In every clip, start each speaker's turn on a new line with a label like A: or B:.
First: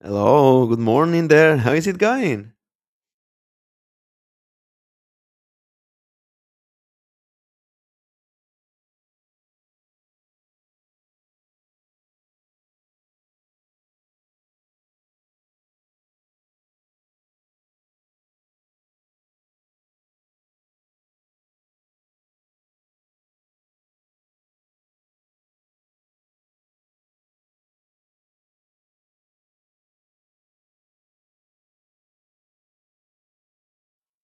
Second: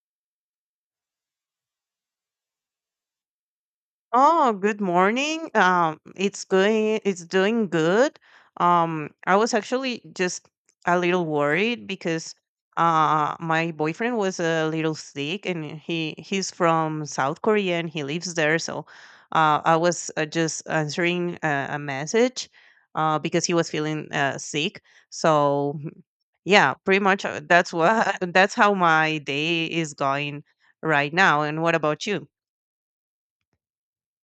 A: Hello, good morning there. How is it going?
B: Oh, good morning. It's going, it's doing good. I was actually just a little worried because my boyfriend was a little sick, and he's from South Korea and he lives there, so I was just answering a message because he was feeling sick. So yeah, pretty much that's what that's how my day is going right now. And what about you?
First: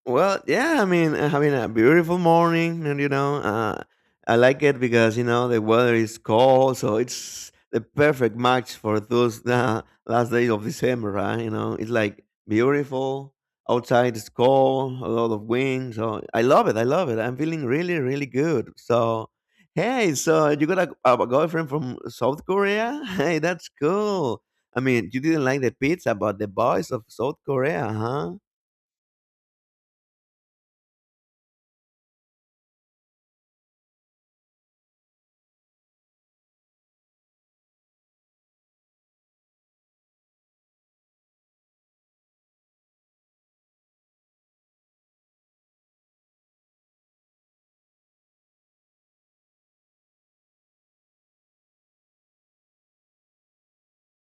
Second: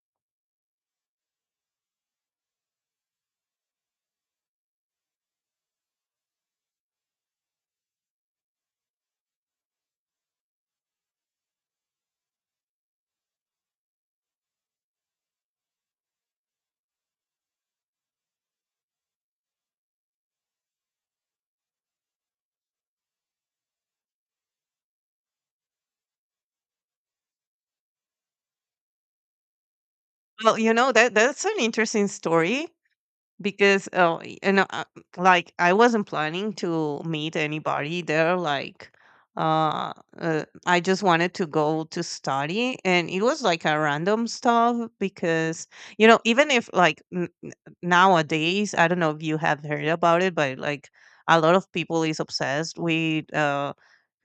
A: Well, yeah, I mean, having a beautiful morning, and you know, I like it because you know the weather is cold, so it's the perfect match for those last days of December, right? You know, it's like beautiful outside, it's cold, a lot of wind, so I love it. I love it. I'm feeling really, really good. So, hey, so you got a girlfriend from South Korea? Hey, that's cool. I mean, you didn't like the pizza, but the boys of South Korea, huh?
B: Well, you know that's an interesting story because like I wasn't planning to meet anybody there. Like, uh, I just wanted to go to study, and it was like a random stuff because you know, even if like nowadays, I don't know if you have heard about it, but like a lot of people is obsessed with. Uh,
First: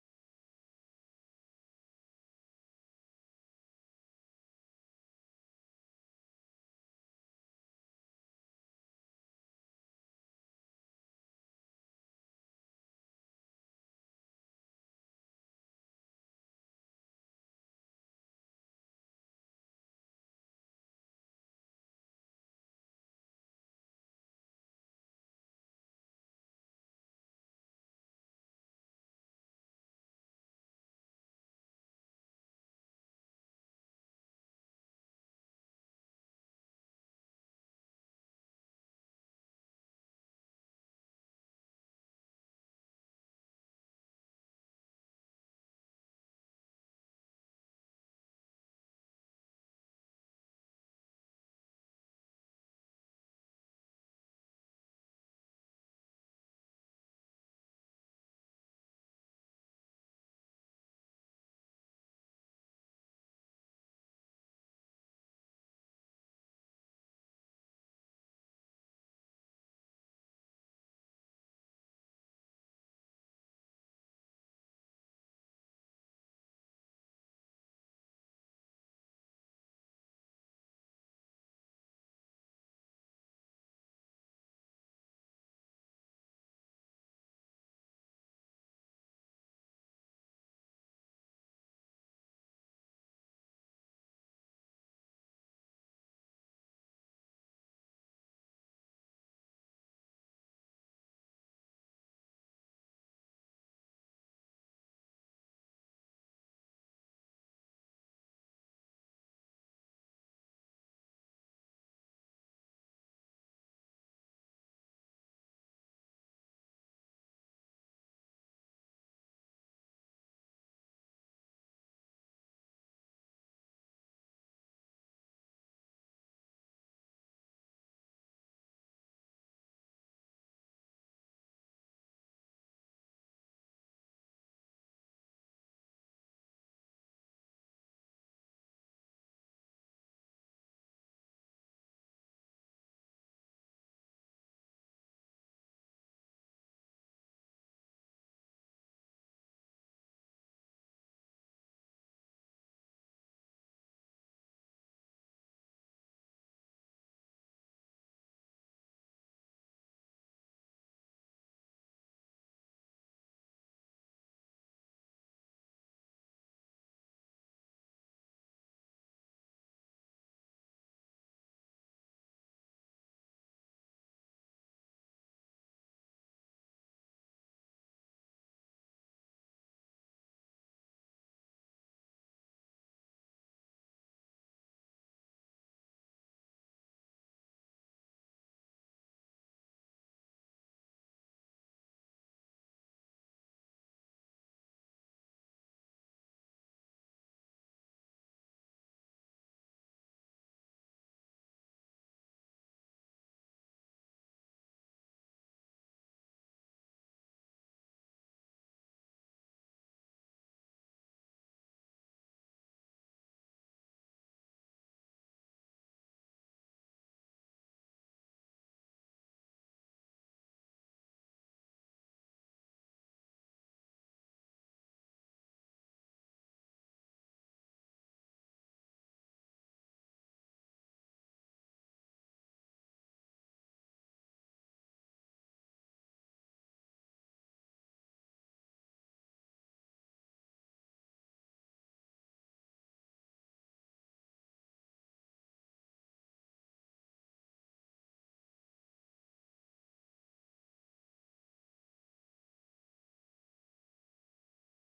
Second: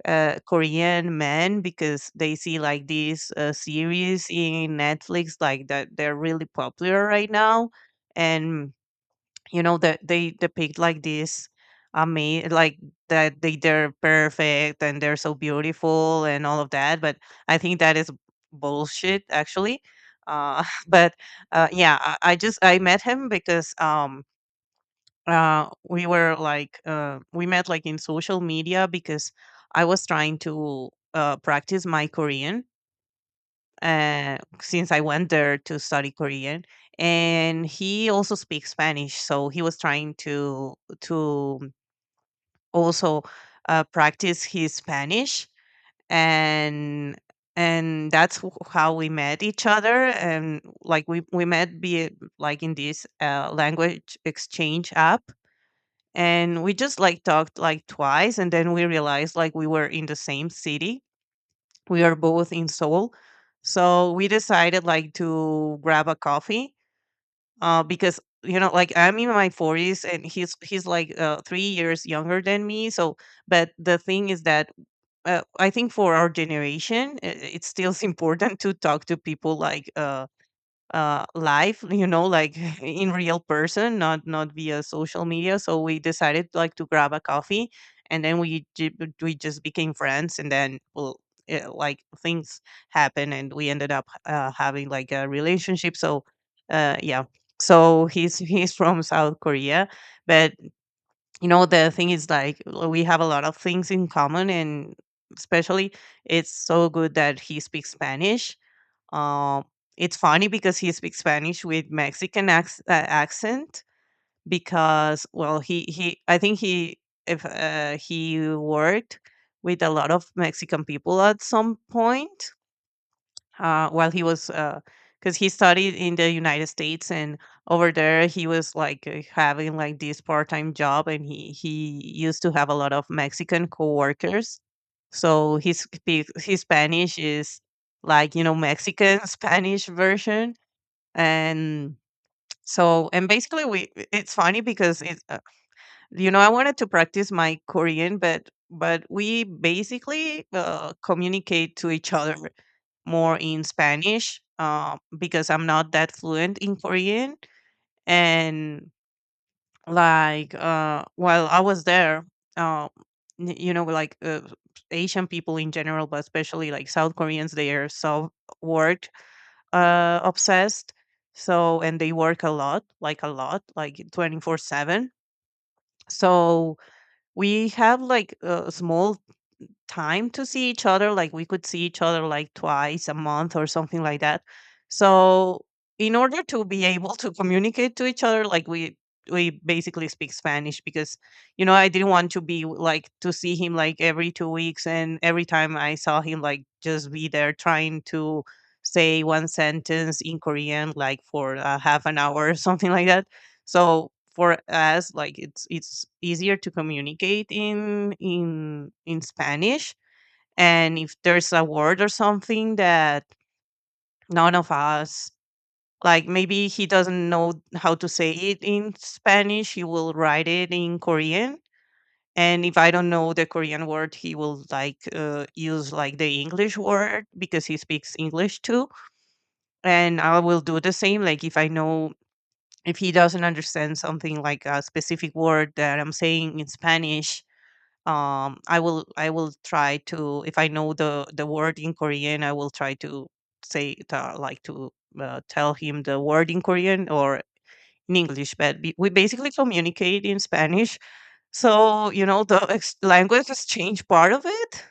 B: uh, Korean men, because they see like these series in Netflix like that they're really popular right now, and you know that they depict like this, I mean, like that they're perfect and they're so beautiful and all of that. But I think that is bullshit actually. Uh, but yeah, I just I met him because we were like we met like in social media because I was trying to practice my Korean, since I went there to study Korean. And he also speaks Spanish, so he was trying to to also practice his Spanish. And and how we met each other, and like we met be like in this language exchange app. And we just like talked like twice and then we realized like we were in the same city. We are both in Seoul, so we decided like to grab a coffee because you know like I'm in my 40s and he's like 3 years younger than me. So but the thing is that I think for our generation, it's still important to talk to people like live, you know, like in real person, not via social media. So we decided like to grab a coffee, and then we just became friends, and then well, it, like things happen, and we ended up having like a relationship. So yeah, so he's he's from South Korea. But you know the thing is like, we have a lot of things in common, and especially it's so good that he speaks Spanish. um, it's funny because he speaks Spanish with Mexican accent, because well he I think he, if he worked with a lot of Mexican people at some point while he was, because he studied in the United States, and over there he was like having like this part time job, and he used to have a lot of Mexican coworkers. So his Spanish is like, you know, Mexican Spanish version. And so and basically we, it's funny because it you know, I wanted to practice my Korean, but we basically communicate to each other more in Spanish because I'm not that fluent in Korean. And like while I was there, uh you know, like Asian people in general, but especially like South Koreans, they are so work obsessed. So and they work a lot, like a lot, like 24/7, so we have like small time to see each other. Like we could see each other like twice a month or something like that. So in order to be able to communicate to each other, like we basically speak Spanish, because you know I didn't want to be like to see him like every 2 weeks and every time I saw him like just be there trying to say one sentence in Korean like for half an hour or something like that. So for us like it's easier to communicate in Spanish. And if there's a word or something that none of us, like maybe he doesn't know how to say it in Spanish, he will write it in Korean. And if I don't know the Korean word, he will like use like the English word because he speaks English too. And I will do the same, like if I know, if he doesn't understand something like a specific word that I'm saying in Spanish, I will try to, if I know the word in Korean, I will try to say it, like to tell him the word in Korean or in English. But we basically communicate in Spanish. So you know the language exchange part of it,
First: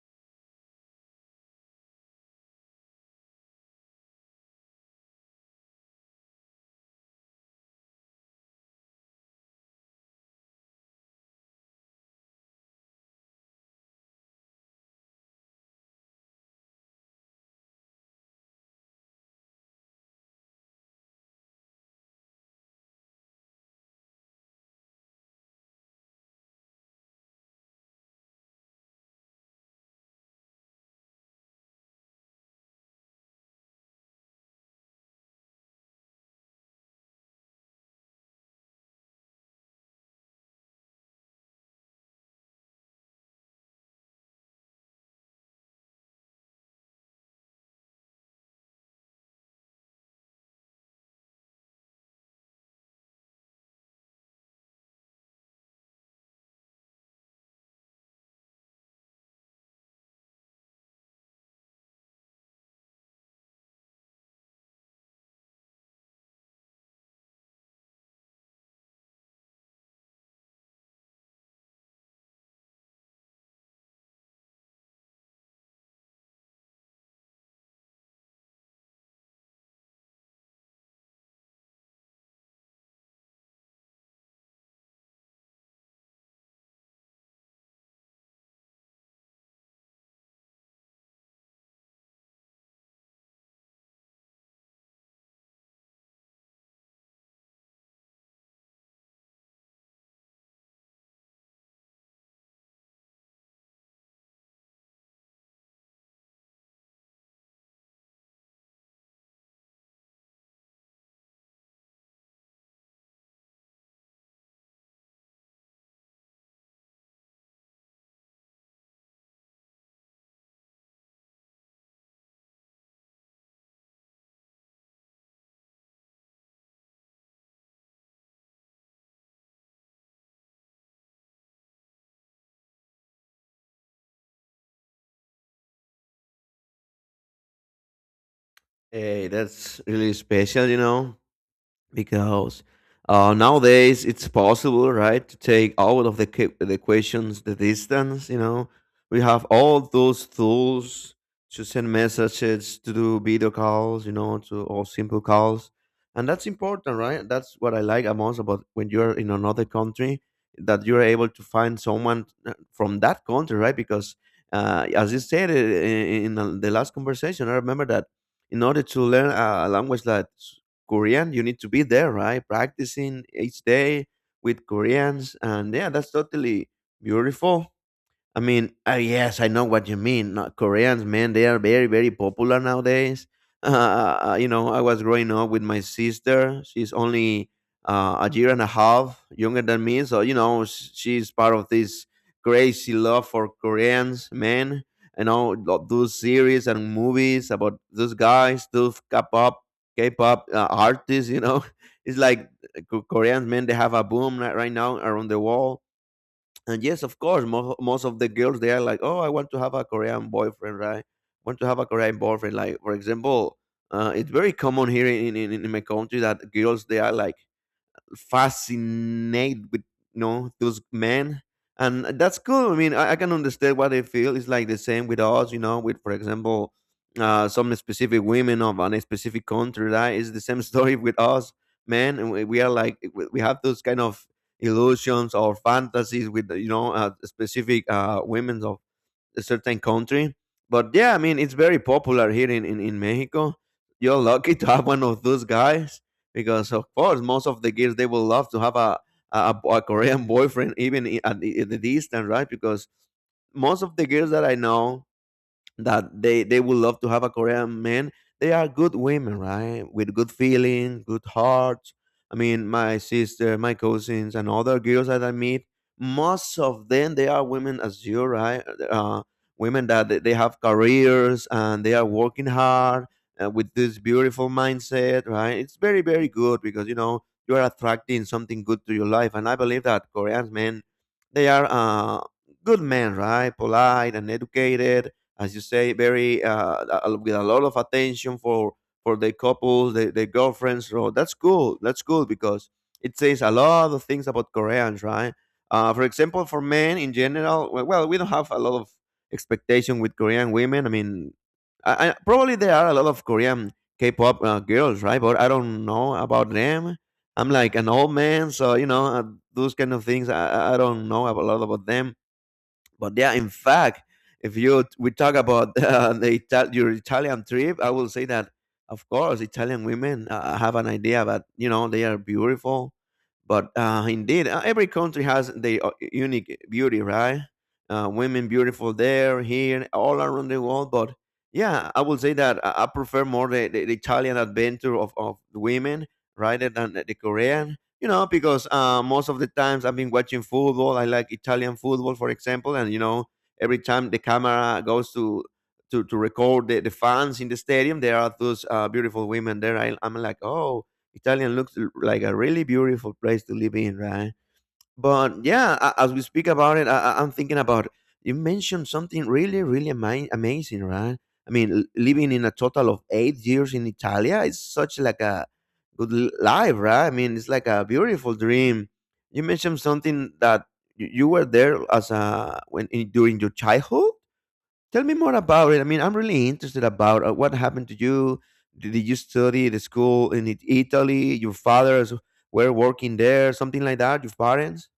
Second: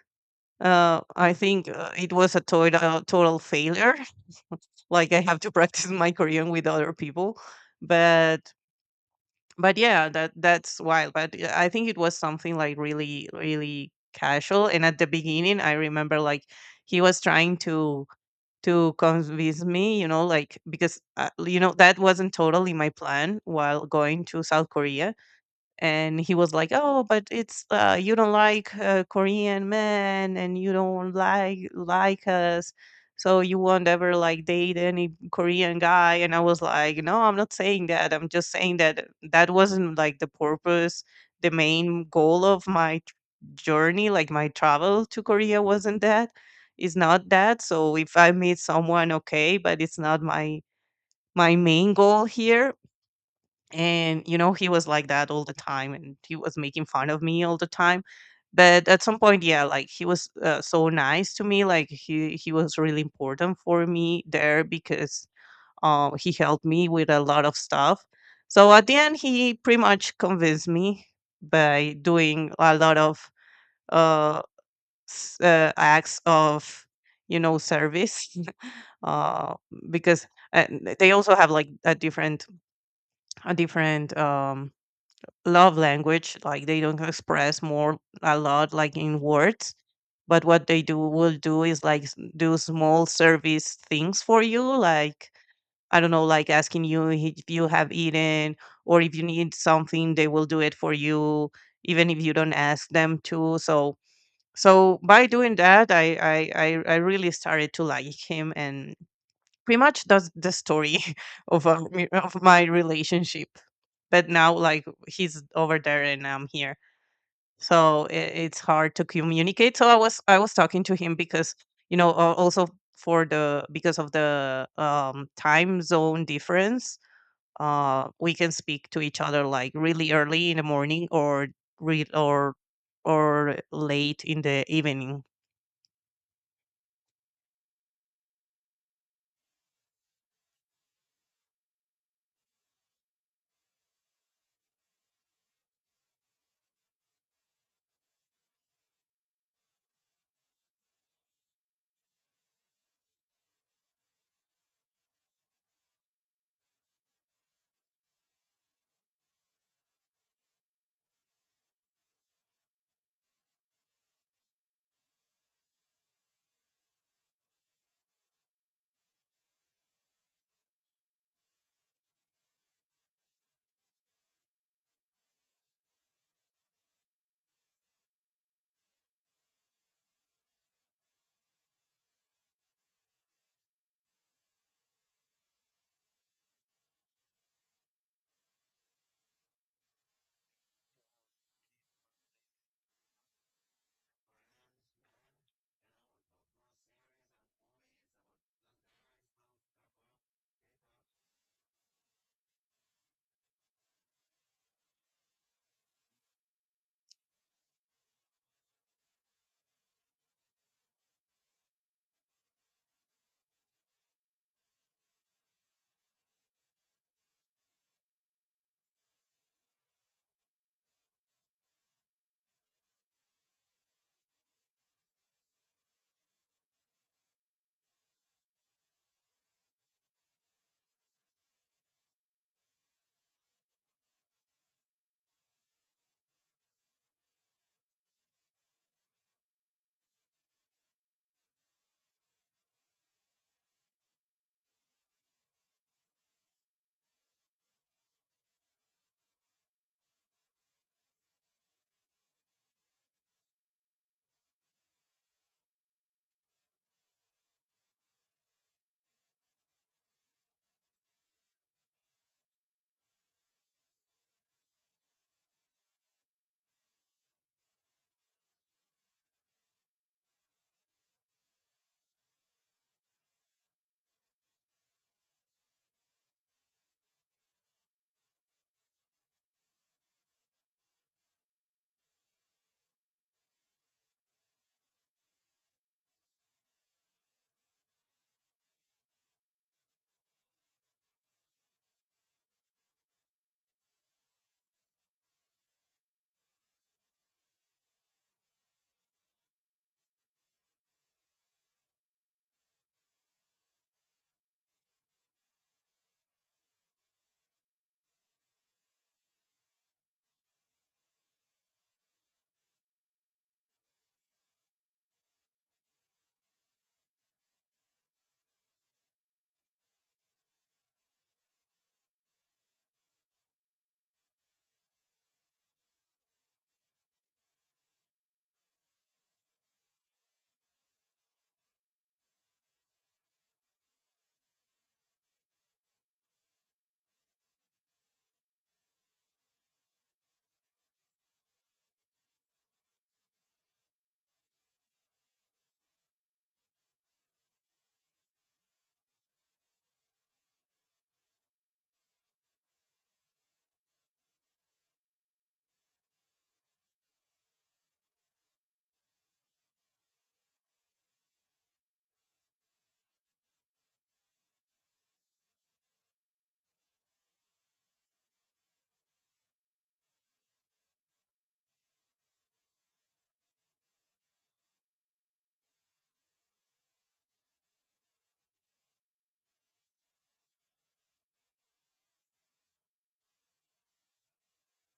B: I think it was a total failure. Like I have to practice my Korean with other people. But but yeah, that's wild. But I think it was something like really really casual. And at the beginning I remember like he was trying to convince me, you know, like because you know that wasn't totally my plan while going to South Korea. And he was like, oh, but it's you don't like Korean men and you don't like us, so you won't ever like date any Korean guy. And I was like, no, I'm not saying that, I'm just saying that that wasn't like the purpose, the main goal of journey, like my travel to Korea wasn't that. It's not that. So if I meet someone, okay, but it's not my main goal here. And you know he was like that all the time, and he was making fun of me all the time. But at some point, yeah, like he was so nice to me, like he was really important for me there because he helped me with a lot of stuff. So at the end, he pretty much convinced me by doing a lot of uh, acts of, you know, service. uh because uh, they also have like a different, a different love language, like they don't express more a lot like in words, but what they do, will do, is like do small service things for you, like I don't know, like asking you if you have eaten, or if you need something they will do it for you, even if you don't ask them to. So by doing that, I really started to like him, and pretty much that's the story of, our, of my relationship. But now like he's over there and I'm here, so it's hard to communicate. So I was talking to him because you know, also for the because of the time zone difference, we can speak to each other like really early in the morning, or re- or or late in the evening.
A: Hey, that's really special, you know, because nowadays it's possible, right, to take out of the the equations the distance. You know, we have all those tools to send messages, to do video calls, you know, to or simple calls, and that's important, right? That's what I like most about when you're in another country, that you're able to find someone from that country, right? Because as you said, in the last conversation, I remember that in order to learn a language, that Korean, you need to be there, right? Practicing each day with Koreans. And yeah, that's totally beautiful. I mean, yes, I know what you mean. Not Koreans, man, they are very, very popular nowadays. You know, I was growing up with my sister. She's only a year and a half younger than me, so you know, she's part of this crazy love for Koreans, man. You know, those series and movies about those guys, those K-pop artists. You know, it's like Koreans, man. They have a boom right now around the world. And yes, of course, most of the girls, they are like, oh, I want to have a Korean boyfriend, right? Want to have a Korean boyfriend. Like for example, it's very common here in my country that girls, they are like fascinated with, you know, those men, and that's cool. I mean, I can understand what they feel. It's like the same with us, you know, with, for example, some specific women of a specific country, right? It's the same story with us men, and we are like, we have those kind of illusions or fantasies with, you know, specific women of a certain country. But yeah, I mean, it's very popular here in Mexico. You're lucky to have one of those guys because, of course, most of the girls, they will love to have a Korean boyfriend, even at the distance, right? Because most of the girls that I know, that they would love to have a Korean man. They are good women, right? With good feeling, good hearts. I mean, my sister, my cousins, and other girls that I meet, most of them, they are women as you, right? Uh, women that they have careers and they are working hard, with this beautiful mindset, right? It's very, very good because, you know, you are attracting something good to your life, and I believe that Korean men, they are good men, right? Polite and educated, as you say, very with a lot of attention for the couples, the girlfriends. So that's cool. That's cool because it says a lot of things about Koreans, right? For example, for men in general, well, we don't have a lot of expectation with Korean women. I mean, probably there are a lot of Korean K-pop girls, right? But I don't know about them. I'm like an old man, so you know, those kind of things. I don't know a lot about them. But yeah, in fact, if you we talk about your Italian trip, I will say that of course Italian women have an idea that, you know, they are beautiful, but indeed, every country has their unique beauty, right? Women beautiful there, here, all around the world. But yeah, I will say that I prefer more the Italian adventure of women rather than the Korean, you know, because most of the times I've been watching football. I like Italian football, for example, and you know, every time the camera goes to record the fans in the stadium, there are those beautiful women there. I'm like, oh, Italian looks like a really beautiful place to live in, right? But yeah, as we speak about it, I'm thinking about, you mentioned something really, really amazing, right? I mean, living in a total of 8 years in Italia is such like a good life, right? I mean, it's like a beautiful dream. You mentioned something that you were there as a, during your childhood. Tell me more about it. I mean, I'm really interested about what happened to you. Did you study the school in Italy? Your fathers were working there, something like that. Your parents.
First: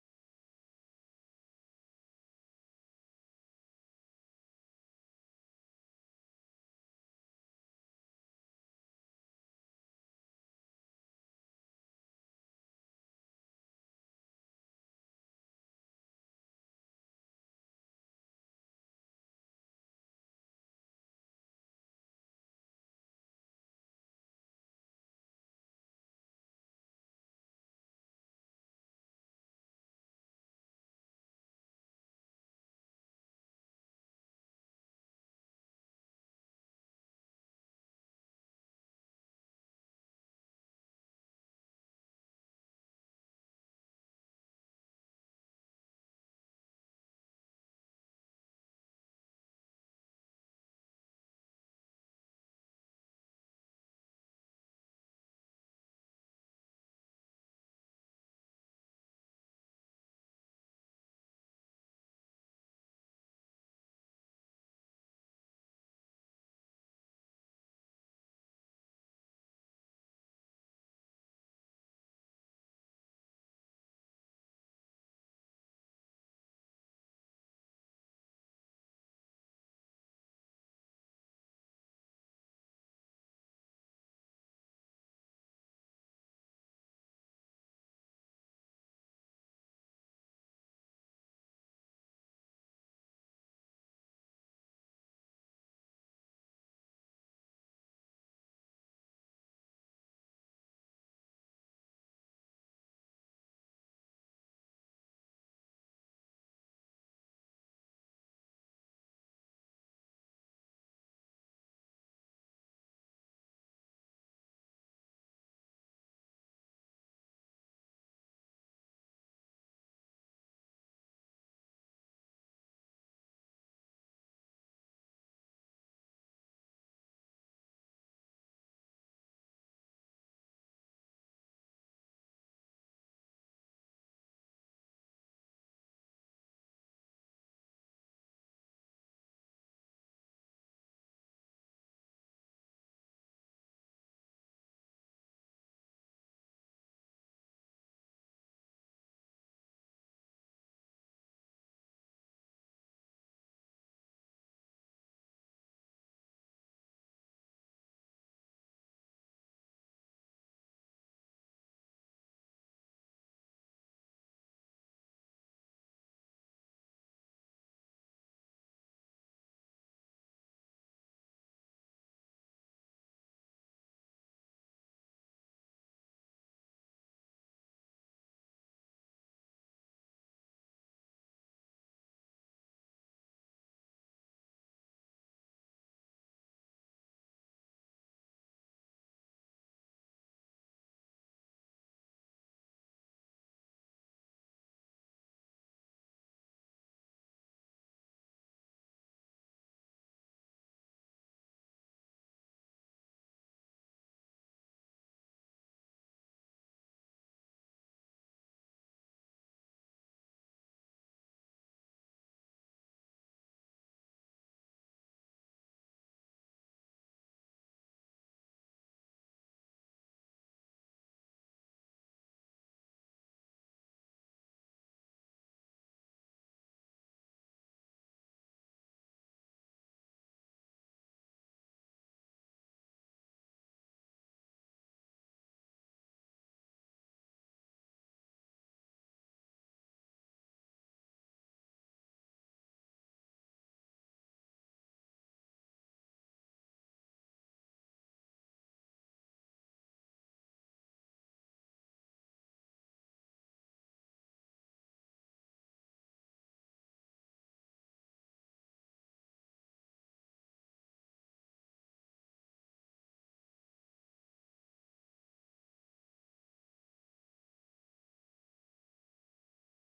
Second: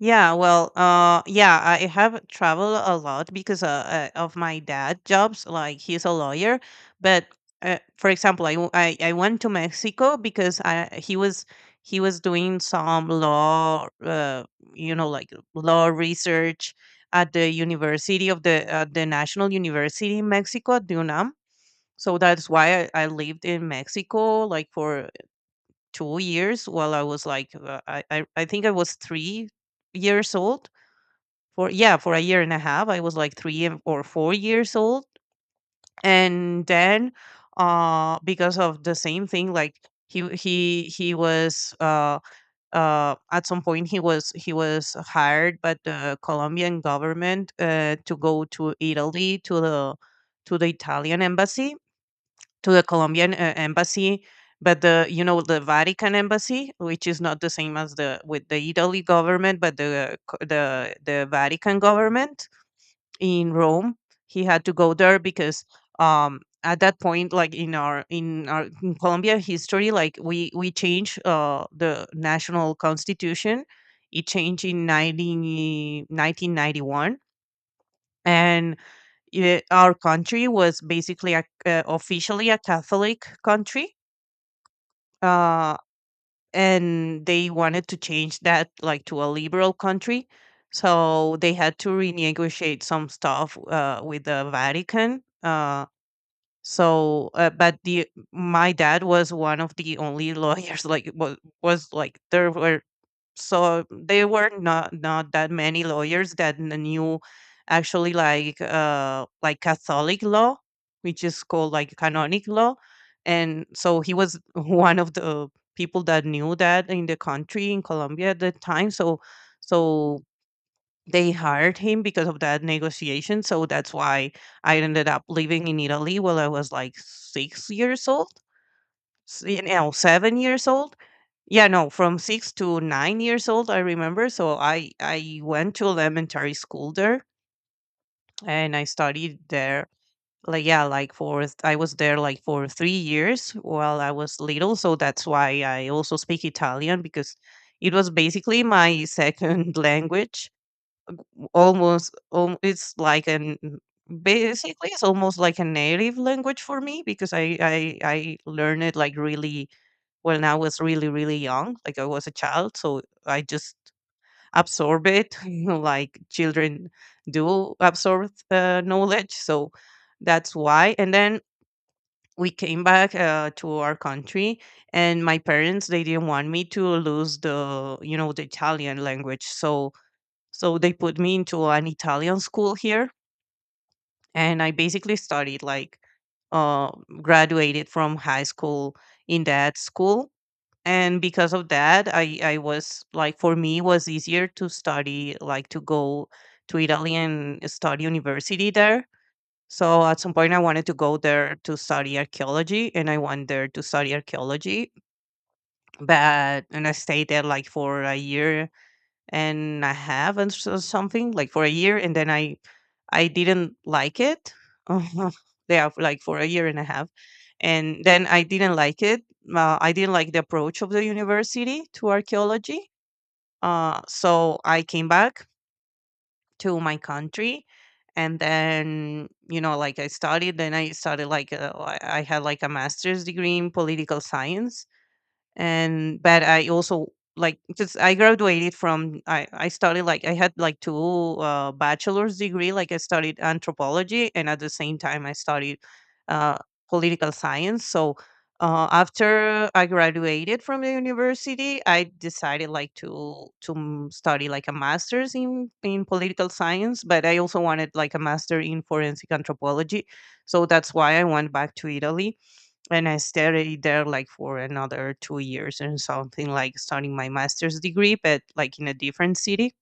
B: Yeah, well, yeah, I have traveled a lot because of my dad jobs. Like he's a lawyer, but for example, I went to Mexico because I he was doing some law, you know, like law research at the University of the National University in Mexico, at UNAM. So that's why I lived in Mexico like for 2 years while I was like I think I was 3 years old, for yeah, for a year and a half. I was like 3 or 4 years old. And then because of the same thing, like he was at some point he was, he was hired by the Colombian government to go to Italy, to the Italian embassy, to the Colombian embassy, but the, you know, the Vatican embassy, which is not the same as the with the Italy government, but the the Vatican government in Rome. He had to go there because at that point, like in our in Colombia history, like we changed the national constitution. It changed in 1991. And it, our country was basically a, officially a Catholic country. Uh, and they wanted to change that like to a liberal country, so they had to renegotiate some stuff with the Vatican. So but the my dad was one of the only lawyers, like was like there were, so there were not that many lawyers that knew actually like Catholic law, which is called like canonic law. And so he was one of the people that knew that in the country in Colombia at the time. So they hired him because of that negotiation. So that's why I ended up living in Italy while I was like 6 years old 7 years old. Yeah, no, from 6 to 9 years old, I remember. So I went to elementary school there, and I studied there. Like yeah, like I was there like for 3 years while I was little. So that's why I also speak Italian because it was basically my second language. Almost, it's like an basically it's almost like a native language for me because I learned it like really when I was really, really young, like I was a child. So I just absorb it, you know, like children do absorb knowledge. So that's why. And then we came back to our country, and my parents they didn't want me to lose the the Italian language. So they put me into an Italian school here, and I basically studied like uh, graduated from high school in that school, and because of that I was like for me it was easier to study, like to go to Italy and study university there. So at some point I wanted to go there to study archaeology, and I went there to study archaeology, but and I stayed there like for a year and a half, and so something like for a year, and then I didn't like it. Yeah, like for a year and a half, and then I didn't like it. I didn't like the approach of the university to archaeology. So I came back to my country, and then you know like I studied, then I started like I had like a master's degree in political science. And but I also, like just I graduated from I studied, like I had like two bachelor's degree, like I studied anthropology, and at the same time I studied uh, political science. So after I graduated from the university, I decided like study like a master's in political science, but I also wanted like a master in forensic anthropology. So that's why I went back to Italy, and I stayed there like for another 2 years and something, like starting my master's degree, but like in a different city,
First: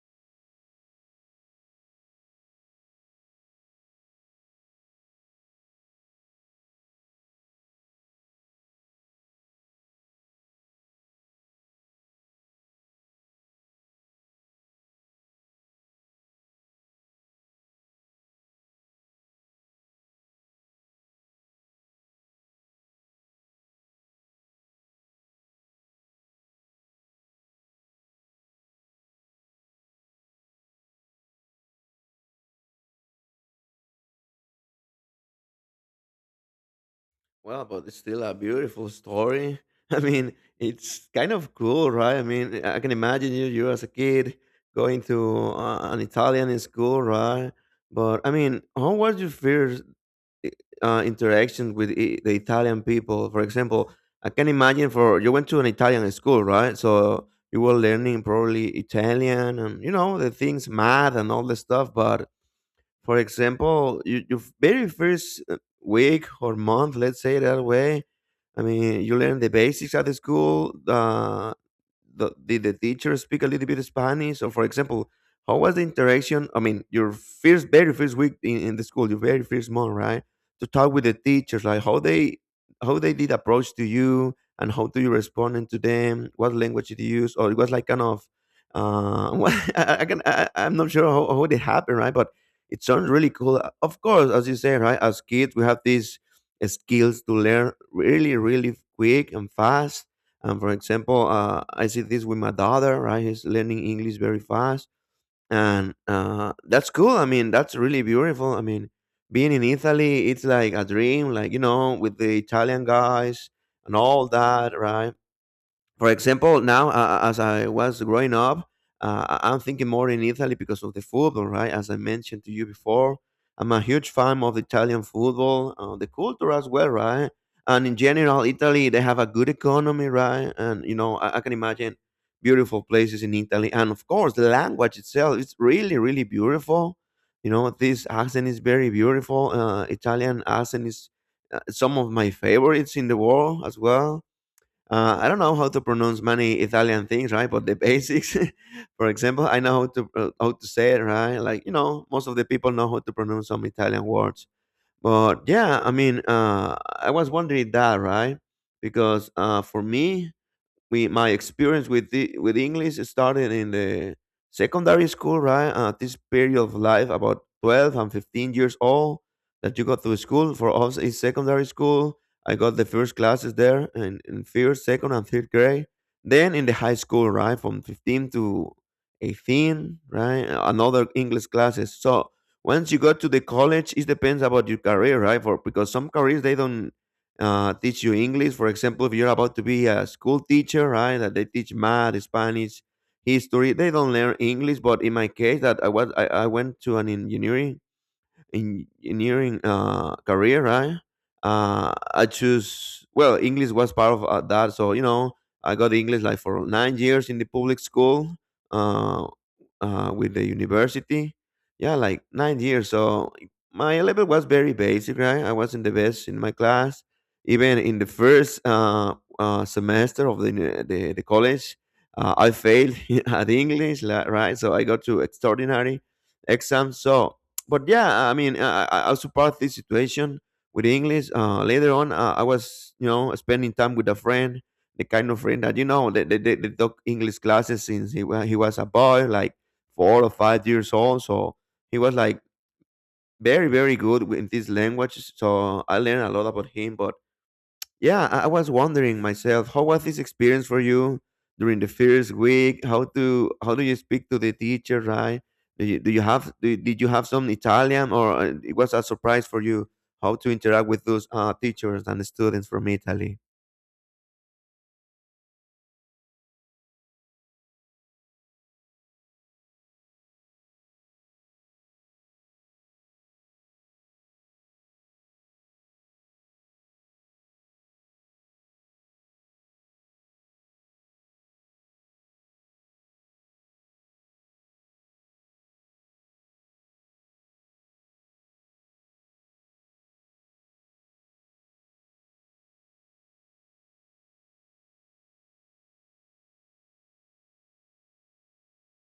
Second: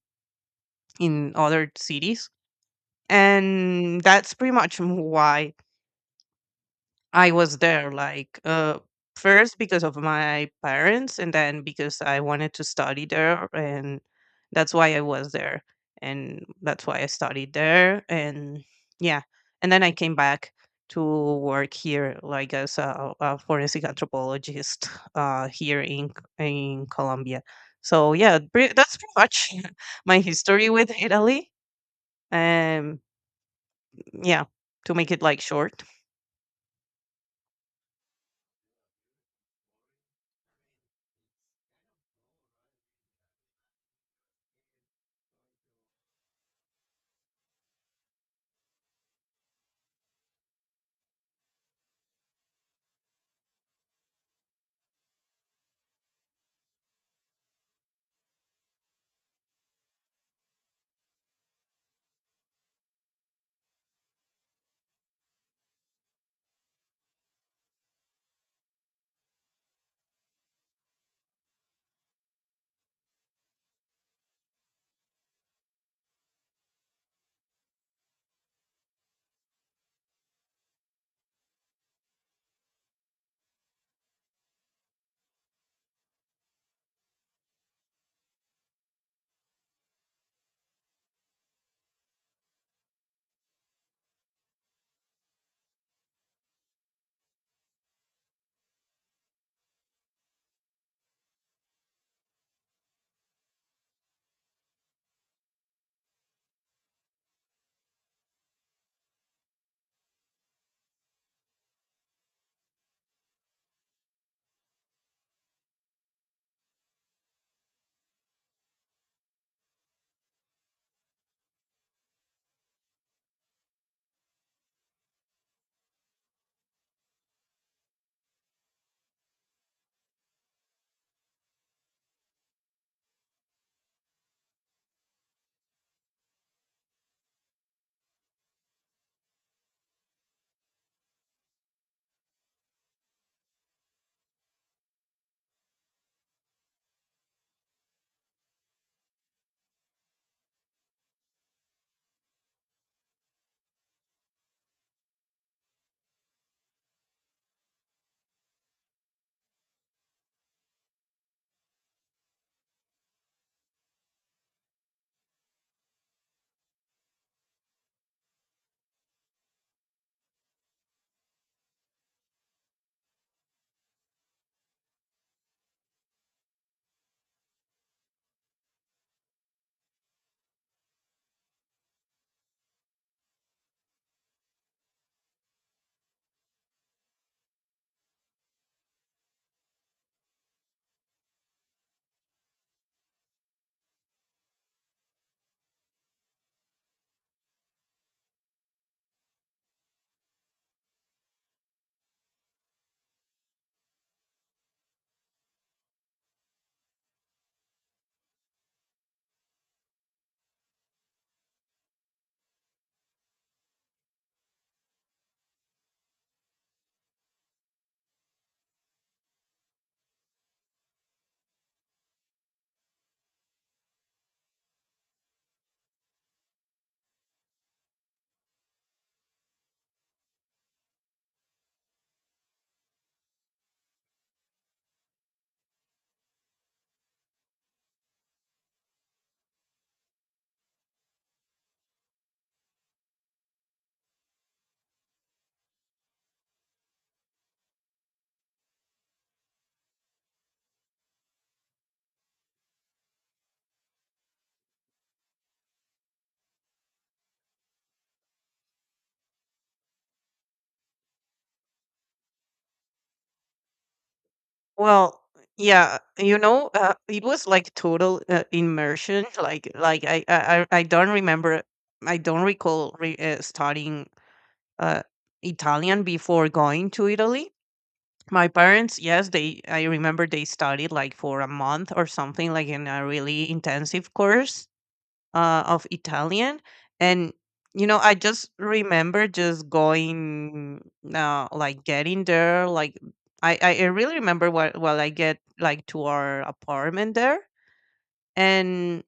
B: in other cities. And that's pretty much why I was there like uh, first because of my parents, and then because I wanted to study there, and that's why I was there, and that's why I studied there. And yeah, and then I came back to work here like as a forensic anthropologist uh, here in Colombia. So yeah, that's pretty much my history with Italy. Um yeah, to make it like short.
A: Well, but it's still a beautiful story. I mean, it's kind of cool, right? I mean, I can imagine you, you as a kid going to an Italian school, right? But I mean, how was your first i- interaction with the Italian people? For example, I can imagine for you went to an Italian school, right? So you were learning probably Italian and, you know, the things, math and all the stuff. But for example, your very first week or month, let's say that way, I mean, you learn the basics at the school. Did the teacher speak a little bit of Spanish? Or for example, how was the interaction? I mean, your first, very first week in the school, your very first month, right? To talk with the teachers, like how they did approach to you, and how do you respond to them? What language did you use? Or it was like kind of, what, I can I- I'm not sure how it happened, right? But it sounds really cool. Of course, as you say, right? As kids, we have these skills to learn really, really quick and fast, and for example, I see this with my daughter, right? He's learning English very fast. And that's cool. I mean, that's really beautiful. I mean, being in Italy, it's like a dream, like, you know, with the Italian guys and all that, right? For example, now as I was growing up, I'm thinking more in Italy because of the football, right? As I mentioned to you before, I'm a huge fan of Italian football, the culture as well, right? And in general, Italy, they have a good economy, right? And you know, I can imagine beautiful places in Italy, and of course, the language itself is really, really beautiful. You know, this accent is very beautiful. Italian accent is some of my favorites in the world as well. I don't know how to pronounce many Italian things, right? But the basics, for example, I know how to how to say it, right? Like, you know, most of the people know how to pronounce some Italian words. But yeah, I mean, I was wondering that, right? Because for me, we my experience with with English started in the secondary school, right? At this period of life, about 12 and 15 years old, that you go to school. For us, it's secondary school. I got the first classes there in first, second, and third grade. Then in the high school, right, from 15 to 18, right, another English classes. So once you go to the college, it depends about your career, right? For because some careers, they don't teach you English. For example, if you're about to be a school teacher, right, that they teach math, Spanish, history, they don't learn English. But in my case, that I went to an engineering career, right? I choose well, English was part of that, so you know, I got English like for 9 years in the public school, uh, with the university. Yeah, like 9 years. So my level was very basic, right? I wasn't the best in my class. Even in the first semester of the the college, I failed at English, right? So I got to extraordinary exam. But yeah, I mean, I support this situation with English. Later on, I was, you know, spending time with a friend, the kind of friend that you know, they took English classes since he was a boy, like 4 or 5 years old. So he was like very good with this language. So I learned a lot about him. But yeah, I was wondering myself, how was this experience for you during the first week? How do you speak to the teacher, right? Do you have do, did you have some Italian, or it was a surprise for you how to interact with those teachers and students from Italy?
B: Well, yeah, you know, it was like total immersion. Like I don't remember, I don't recall studying uh, Italian before going to Italy. My parents, yes, they, I remember they studied like for a month or something, like in a really intensive course of Italian. And you know, I just remember just going, like getting there. Like I really remember while I get like to our apartment there. And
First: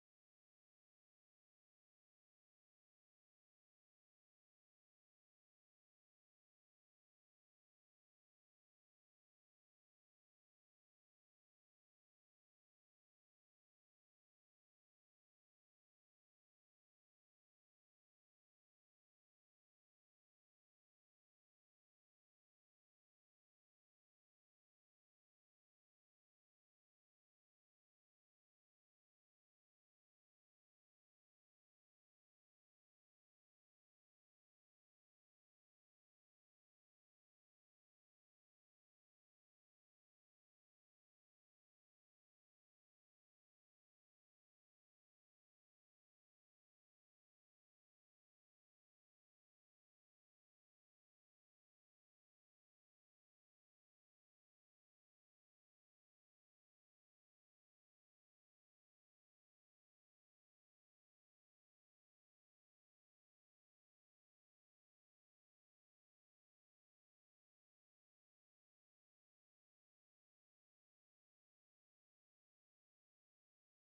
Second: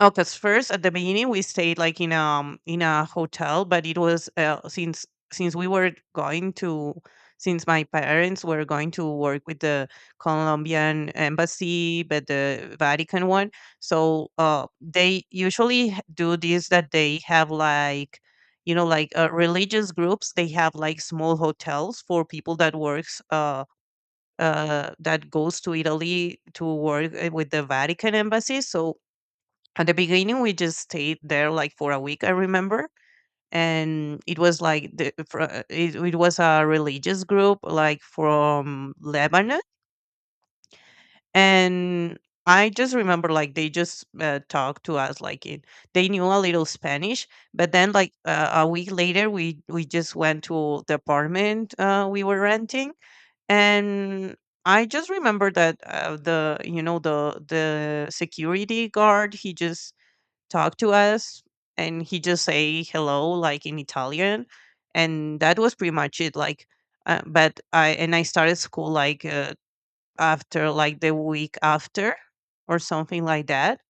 B: oh, because first at the beginning we stayed like in a hotel, but it was since we were going to, since my parents were going to work with the Colombian embassy, but the Vatican one. So they usually do this, that they have like, you know like religious groups. They have like small hotels for people that works that goes to Italy to work with the Vatican embassy. So at the beginning we just stayed there like for a week, I remember. And it was like it was a religious group like from Lebanon. And I just remember like they just talked to us like in, they knew a little Spanish. But then like a week later we just went to the apartment we were renting. And I just remember that the you know the security guard, he just talk to us, and he just say hello like in Italian. And that was pretty much it, like but I, and I started school like after like the week after or something like that.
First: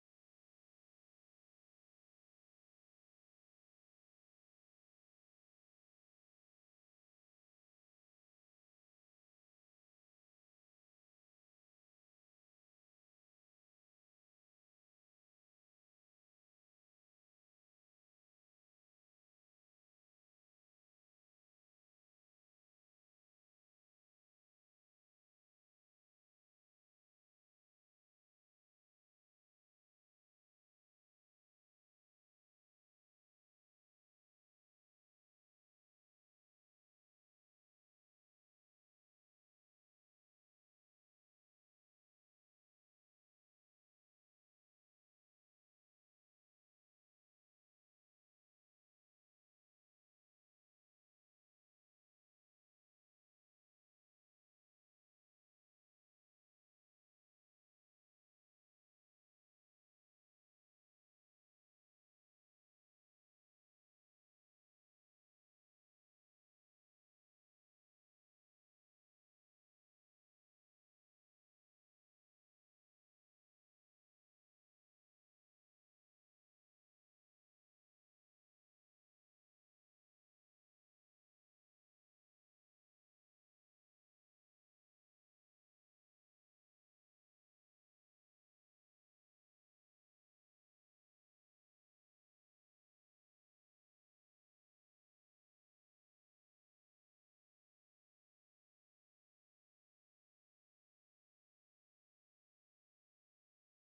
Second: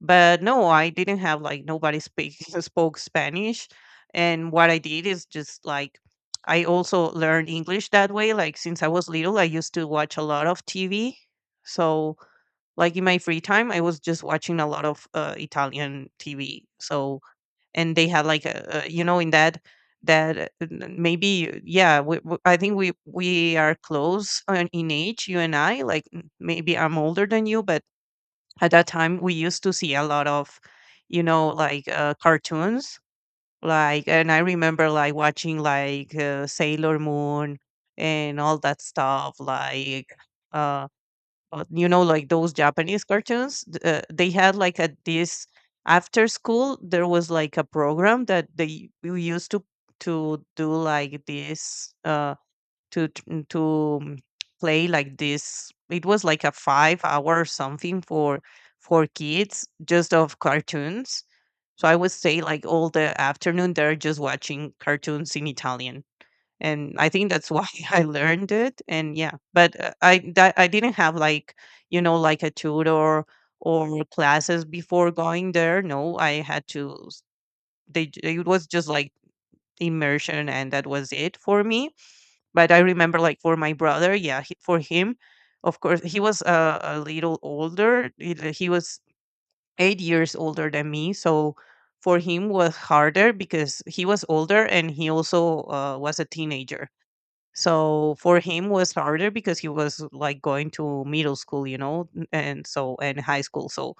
B: But no, I didn't have like, nobody speak spoke Spanish. And what I did is just like, I also learned English that way, like since I was little I used to watch a lot of TV. So like in my free time, I was just watching a lot of Italian TV. So, and they had like a, you know, in that that maybe yeah I think we are close in age, you and I, like n- maybe I'm older than you, but at that time we used to see a lot of, you know like cartoons, like. And I remember like watching like Sailor Moon and all that stuff, like uh, you know like those Japanese cartoons they had like at this, after school there was like a program that they we used to do like this uh, to t- mm, to play like this, it was like a 5 hour something for kids just of cartoons. So I would say like all the afternoon they're just watching cartoons in Italian. And I think that's why I learned it. And yeah, but I that I didn't have like, you know like a tutor or classes before going there. No, I had to. It was just like immersion, and that was it for me. But I remember like for my brother, yeah, he, for him, of course, he was a little older. He was 8 years older than me, so. For him was harder because he was older, and he also was a teenager. So for him was harder because he was like going to middle school, you know, and so and high school. So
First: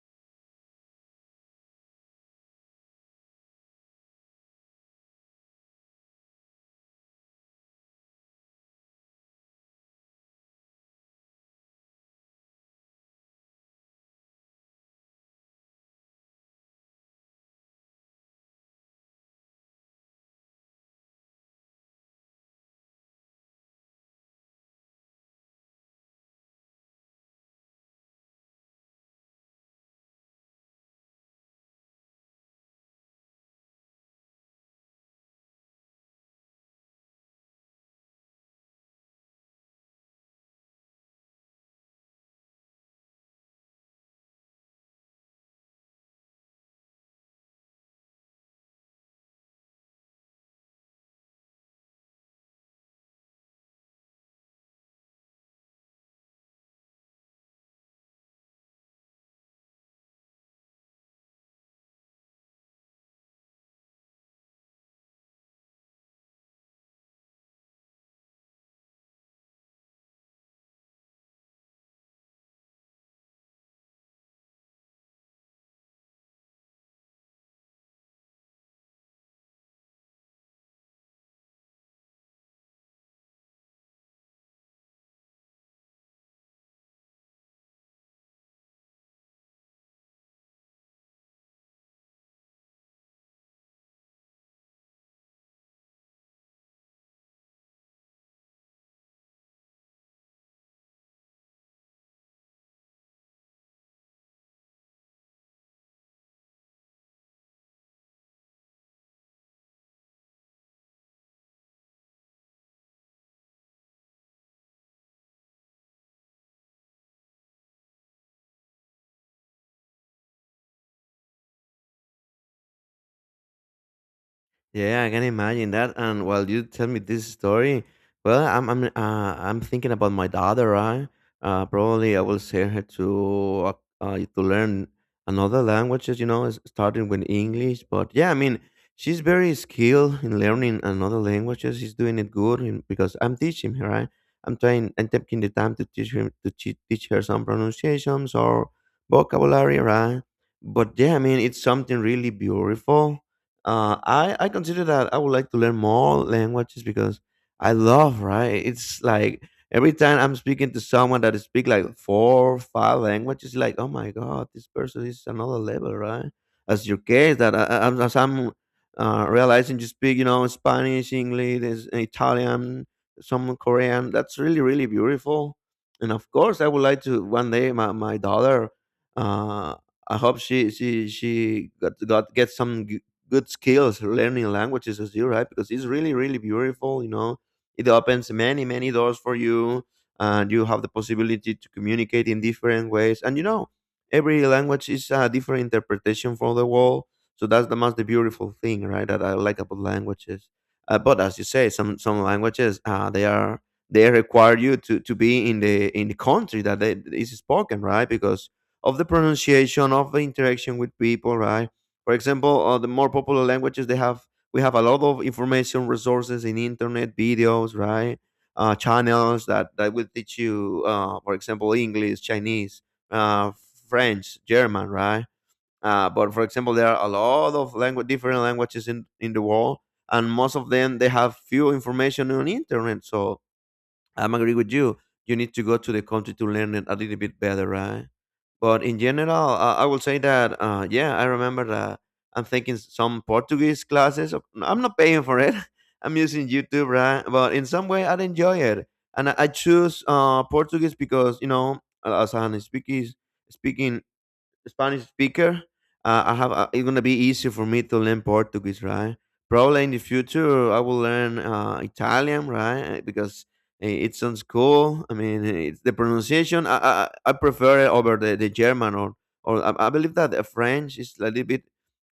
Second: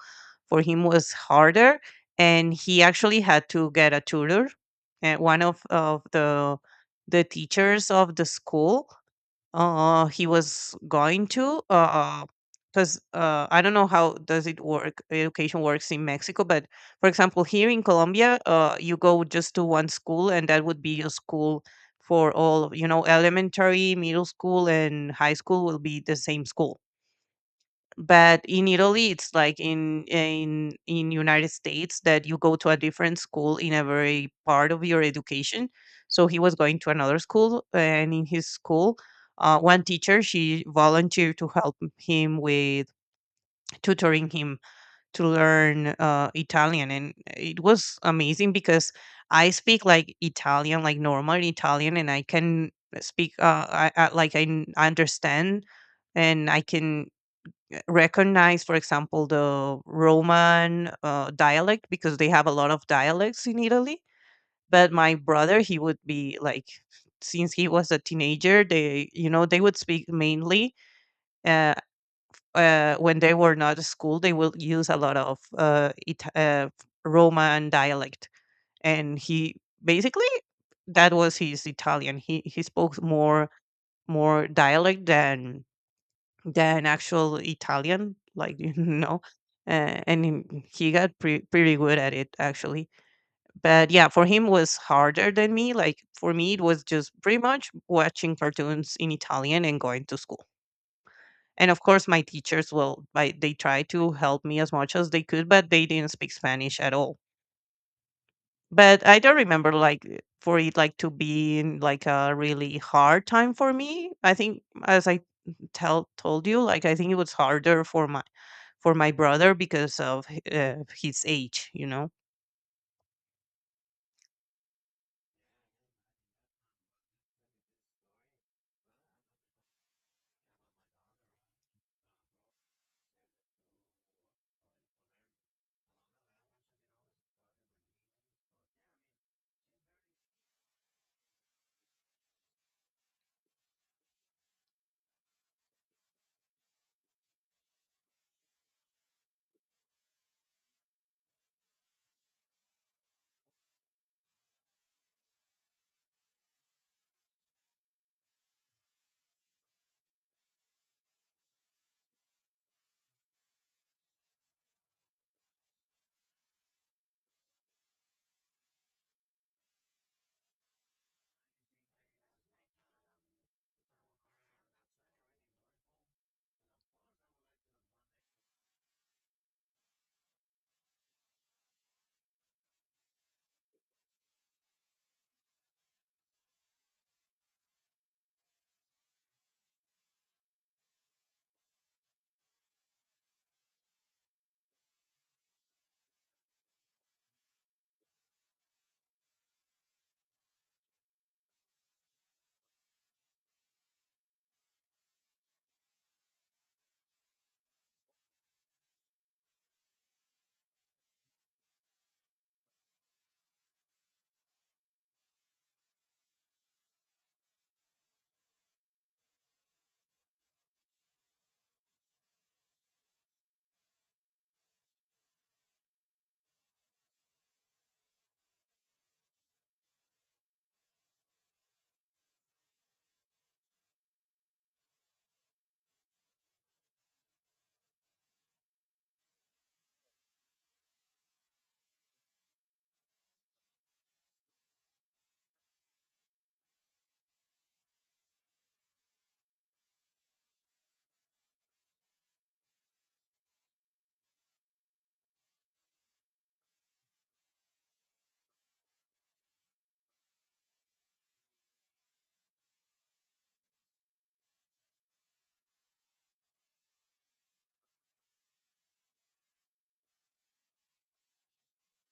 B: for him was harder, and he actually had to get a tutor. And one of the teachers of the school he was going to, because I don't know how does it work, education works in Mexico, but for example, here in Colombia, you go just to one school, and that would be your school for all, you know, elementary, middle school, and high school will be the same school. But in Italy, it's like in United States, that you go to a different school in every part of your education. So he was going to another school, and in his school, one teacher, she volunteered to help him with tutoring him, to learn Italian. And it was amazing because I speak like Italian, like normal Italian, and I can speak like understand, and I can recognize, for example, the Roman dialect, because they have a lot of dialects in Italy. But my brother, he would be like, since he was a teenager, they, you know, they would speak mainly uh, when they were not at school, they will use a lot of Roman dialect. And he basically, that was his Italian. He spoke more, more dialect than actual Italian, like you know. Uh, and he got pretty good at it actually. But yeah, for him was harder than me. Like for me, it was just pretty much watching cartoons in Italian and going to school. And of course, my teachers, well, I, they tried to help me as much as they could, but they didn't speak Spanish at all. But I don't remember like for it like to be in like a really hard time for me. I think as I tell told you, like I think it was harder for my, for my brother because of his age, you know.
A: Yeah, I can imagine that. And while you tell me this story, well, I'm thinking about my daughter. Right? Probably I will send her to learn another languages. You know, starting with English. But yeah, I mean, she's very skilled in learning another languages. She's doing it good in, because I'm teaching her. Right? I'm trying. I'm taking the time to teach her to teach her some pronunciations or vocabulary. Right? But yeah, I mean, it's something really beautiful. I consider that I would like to learn more languages because I love right. It's like every time I'm speaking to someone that speak like four, five languages, like oh my god, this person is another level, right? As your case, that as I'm realizing you speak, you know, Spanish, English, Italian, some Korean. That's really beautiful. And of course, I would like to one day my my daughter. Uh, I hope she got get some good skills learning languages as you right, because it's really beautiful, you know, it opens many doors for you, and you have the possibility to communicate in different ways, and you know every language is a different interpretation for the world. So that's the most beautiful thing, right, that I like about languages. But as you say, some languages they are, they require you to, be in the country that they, is spoken, right? Because of the pronunciation of the interaction with people, right? For example, the more popular languages they have, we have a lot of information resources in internet, videos, right? Channels that will teach you, for example, English, Chinese, uh, French, German, right? But for example, there are a lot of language, different languages in the world, and most of them they have few information on internet. So I'm agree with you. You need to go to the country to learn it a little bit better, right? But in general, I will say that yeah, I remember that I'm taking some Portuguese classes. I'm not paying for it. I'm using YouTube, right? But in some way, I enjoy it, and I choose Portuguese because you know, as an speaking Spanish speaker, I have it's gonna be easy for me to learn Portuguese, right? Probably in the future I will learn Italian, right? Eh, because it sounds cool. I mean, it's the pronunciation I prefer it over the German or I believe that the French is a little bit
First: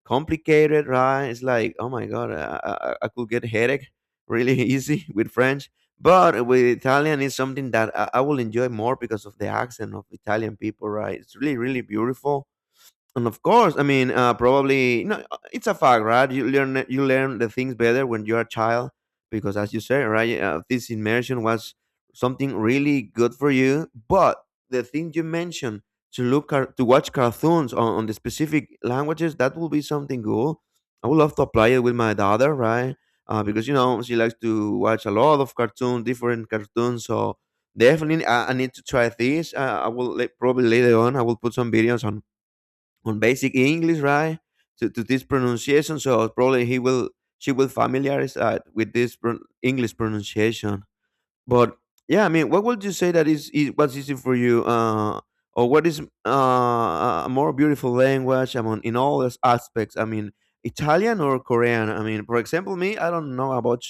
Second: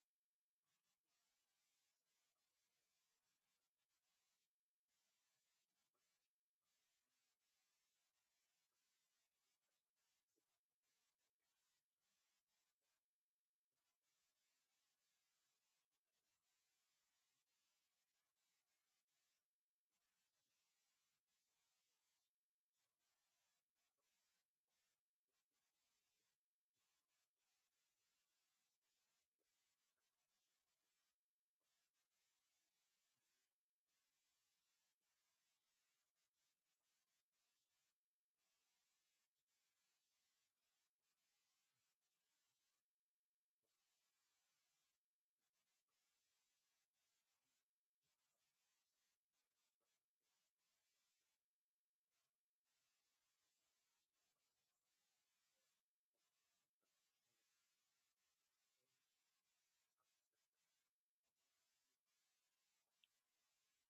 A: complicated, right? It's like oh my god, I could get headache really easy with French. But with Italian is something that I will enjoy more because of the accent of Italian people, right? It's really, really beautiful, and of course, I mean, probably no. It's a fact, right? You learn the things better when you're a child because, as you say, right, this immersion was something really good for you. But the thing you mentioned to look at, to watch cartoons on the specific languages, that will be something cool. I would love to apply it with my daughter, right? Because you know she likes to watch a lot of cartoons, different cartoons. So definitely, I need to try this. Probably later on, I will put some videos on basic English, right? To this pronunciation, so probably he will she will familiarize with this English pronunciation. But yeah, I mean, what would you say that is what's easy for you, or what is a more beautiful language? I mean, in all those aspects. I mean, Italian or Korean. I mean, for example, me, I don't know about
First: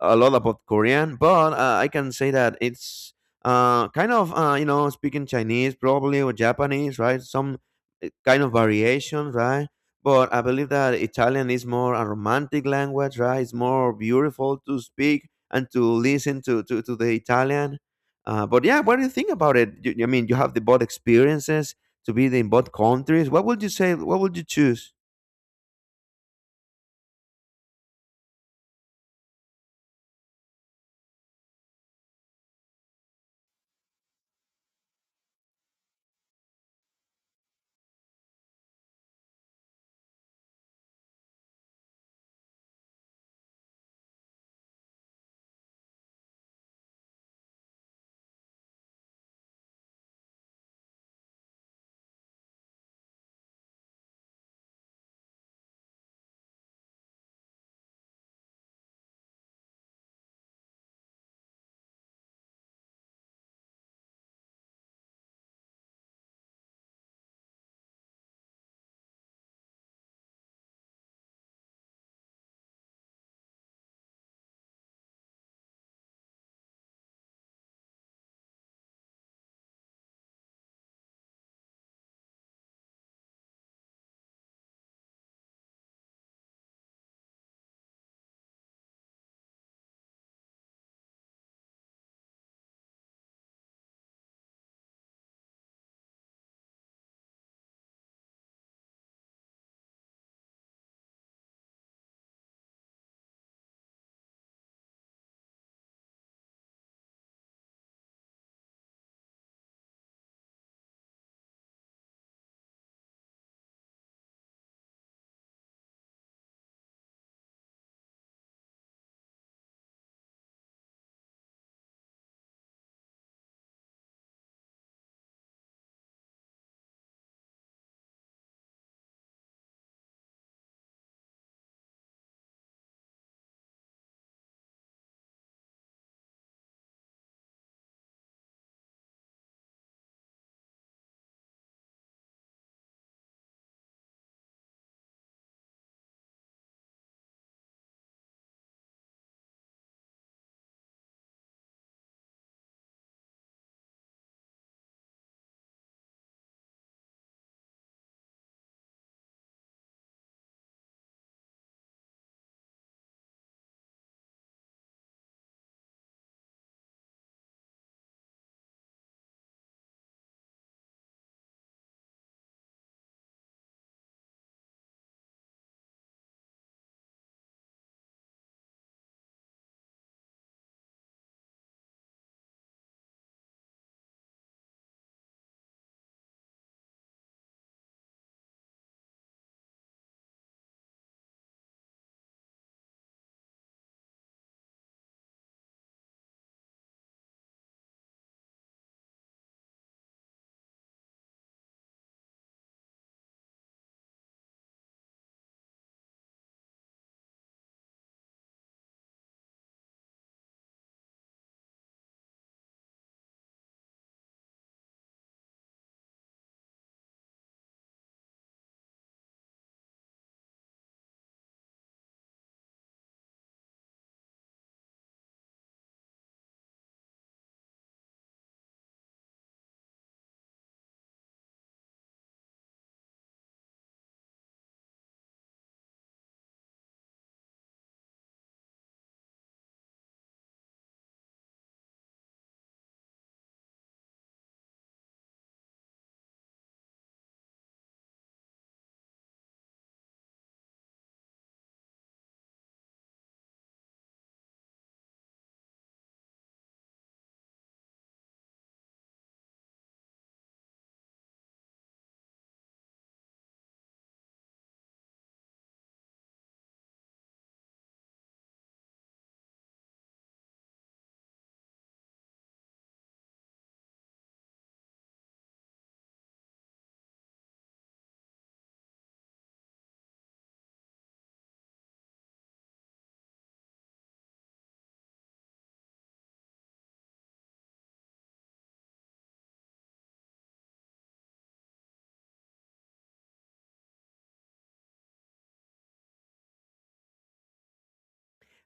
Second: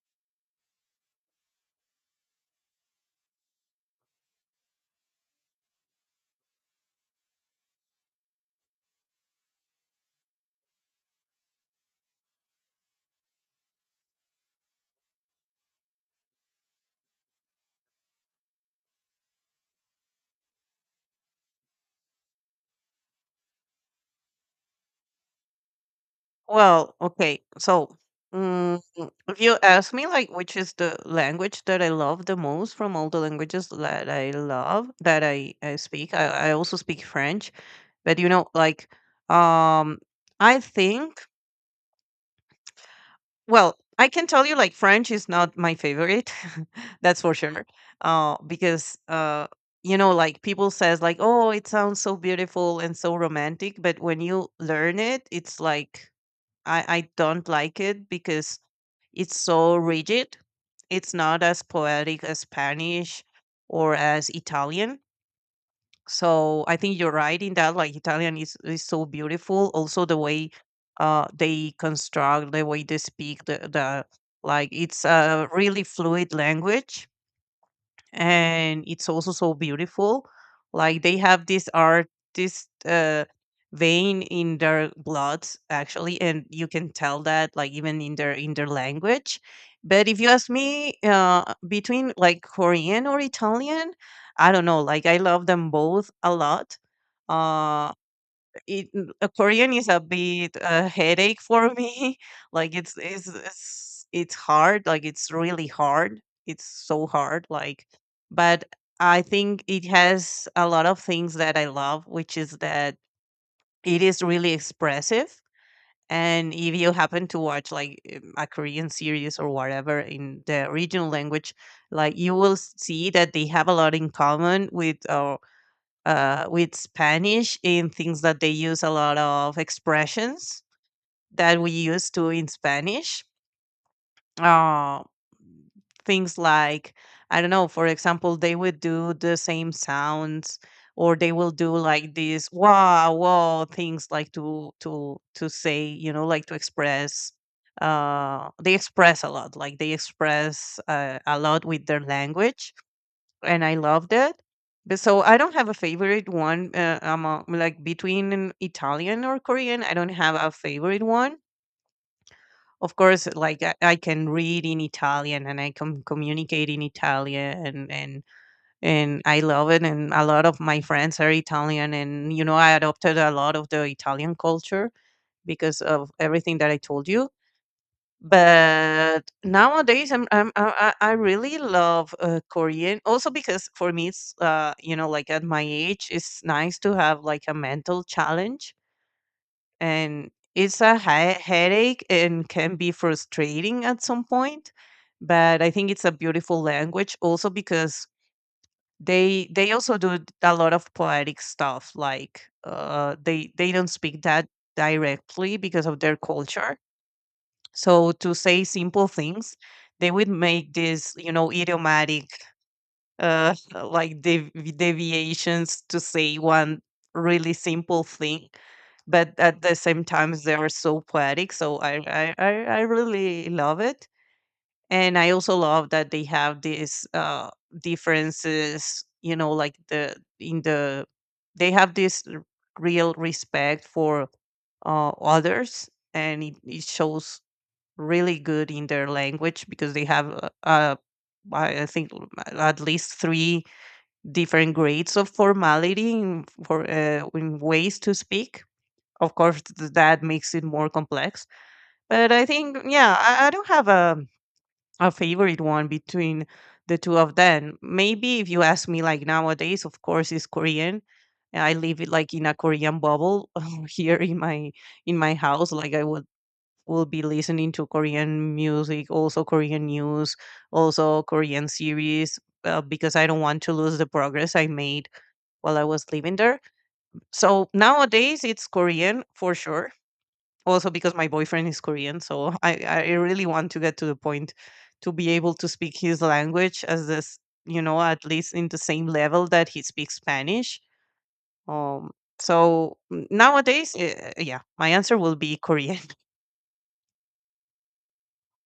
A: a lot about Korean, but I can say that it's kind of you know speaking Chinese probably or Japanese, right? Some eh, kind of variation, right? But I believe that Italian is more a romantic language, right? It's more beautiful to speak and to listen to the Italian. But yeah, what do you think about it? You, I mean, you have the both experiences to be in both countries. What would you say? What would you choose?
B: Well, okay. So, mm, if you ask me, like, which is the language that I love the most from all the languages that I love, that I speak, I also speak French, but you know, like, um, I think. Well, I can tell you, like, French is not my favorite. That's for sure. Because, you know, like people says like, "Oh, it sounds so beautiful and so romantic," but when you learn it, it's like, I don't like it because it's so rigid. It's not as poetic as Spanish or as Italian. So I think you're right in that. Like Italian is so beautiful. Also the way they construct, the way they speak, the like it's a really fluid language, and it's also so beautiful. Like they have this art, this vein in their blood, actually, and you can tell that, like even in their language. But if you ask me, between like Korean or Italian, I don't know. Like I love them both a lot. Uh, Korean is a bit a headache for me. Like it's hard. Like it's really hard. It's so hard. Like, but I think it has a lot of things that I love, which is that it is really expressive. And if you happen to watch like a Korean series or whatever in the original language, like you will see that they have a lot in common with Spanish in things that they use a lot of expressions that we use to in Spanish. Uh, things like, I don't know, for example, they would do the same sounds, or they will do like these wow wow things like to say, you know, like to express, they express a lot, like they express a lot with their language, and I loved it. But so I don't have a favorite one. Among, like between an Italian or Korean, I don't have a favorite one. Of course, like I can read in Italian and I can communicate in Italian, and I love it. And a lot of my friends are Italian, and you know I adopted a lot of the Italian culture because of everything that I told you. But nowadays, I'm I really love Korean. Also because for me, it's uh, you know, like at my age, it's nice to have like a mental challenge, and it's a headache and can be frustrating at some point. But I think it's a beautiful language. Also because they also do a lot of poetic stuff. Like they don't speak that directly because of their culture, so to say simple things, they would make this, you know, idiomatic, uh, like deviations to say one really simple thing, but at the same time they are so poetic. So I really love it, and I also love that they have these differences. You know, like the in the they have real respect for others, and it shows really good in their language because they have I think, at least three different grades of formality in, for in ways to speak. Of course, that makes it more complex. But I think, yeah, I don't have a favorite one between the two of them. Maybe if you ask me, like nowadays, of course, is Korean. I live it like in a Korean bubble here in my house. Like I was, will be listening to Korean music, also Korean news, also Korean series, because I don't want to lose the progress I made while I was living there. So nowadays it's Korean for sure. Also because my boyfriend is Korean, so I really want to get to the point to be able to speak his language as this, you know, at least in the same level that he speaks Spanish. Um, so nowadays, yeah, my answer will be Korean.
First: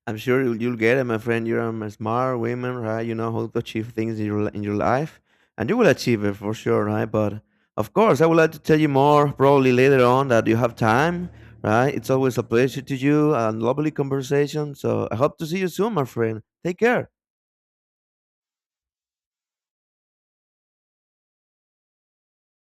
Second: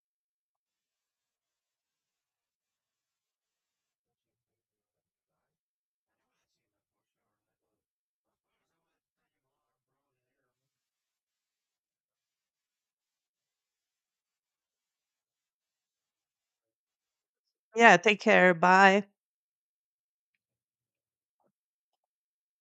A: I'm sure you'll get it, my friend. You're a smart woman, right? You know how to achieve things in your in your life, and you will achieve it for sure, right? But of course, I would like to tell you more probably later on that you have time, right? It's always a pleasure to you and lovely conversation. So I hope to see you soon, my friend. Take care.
B: Yeah, take care. Bye.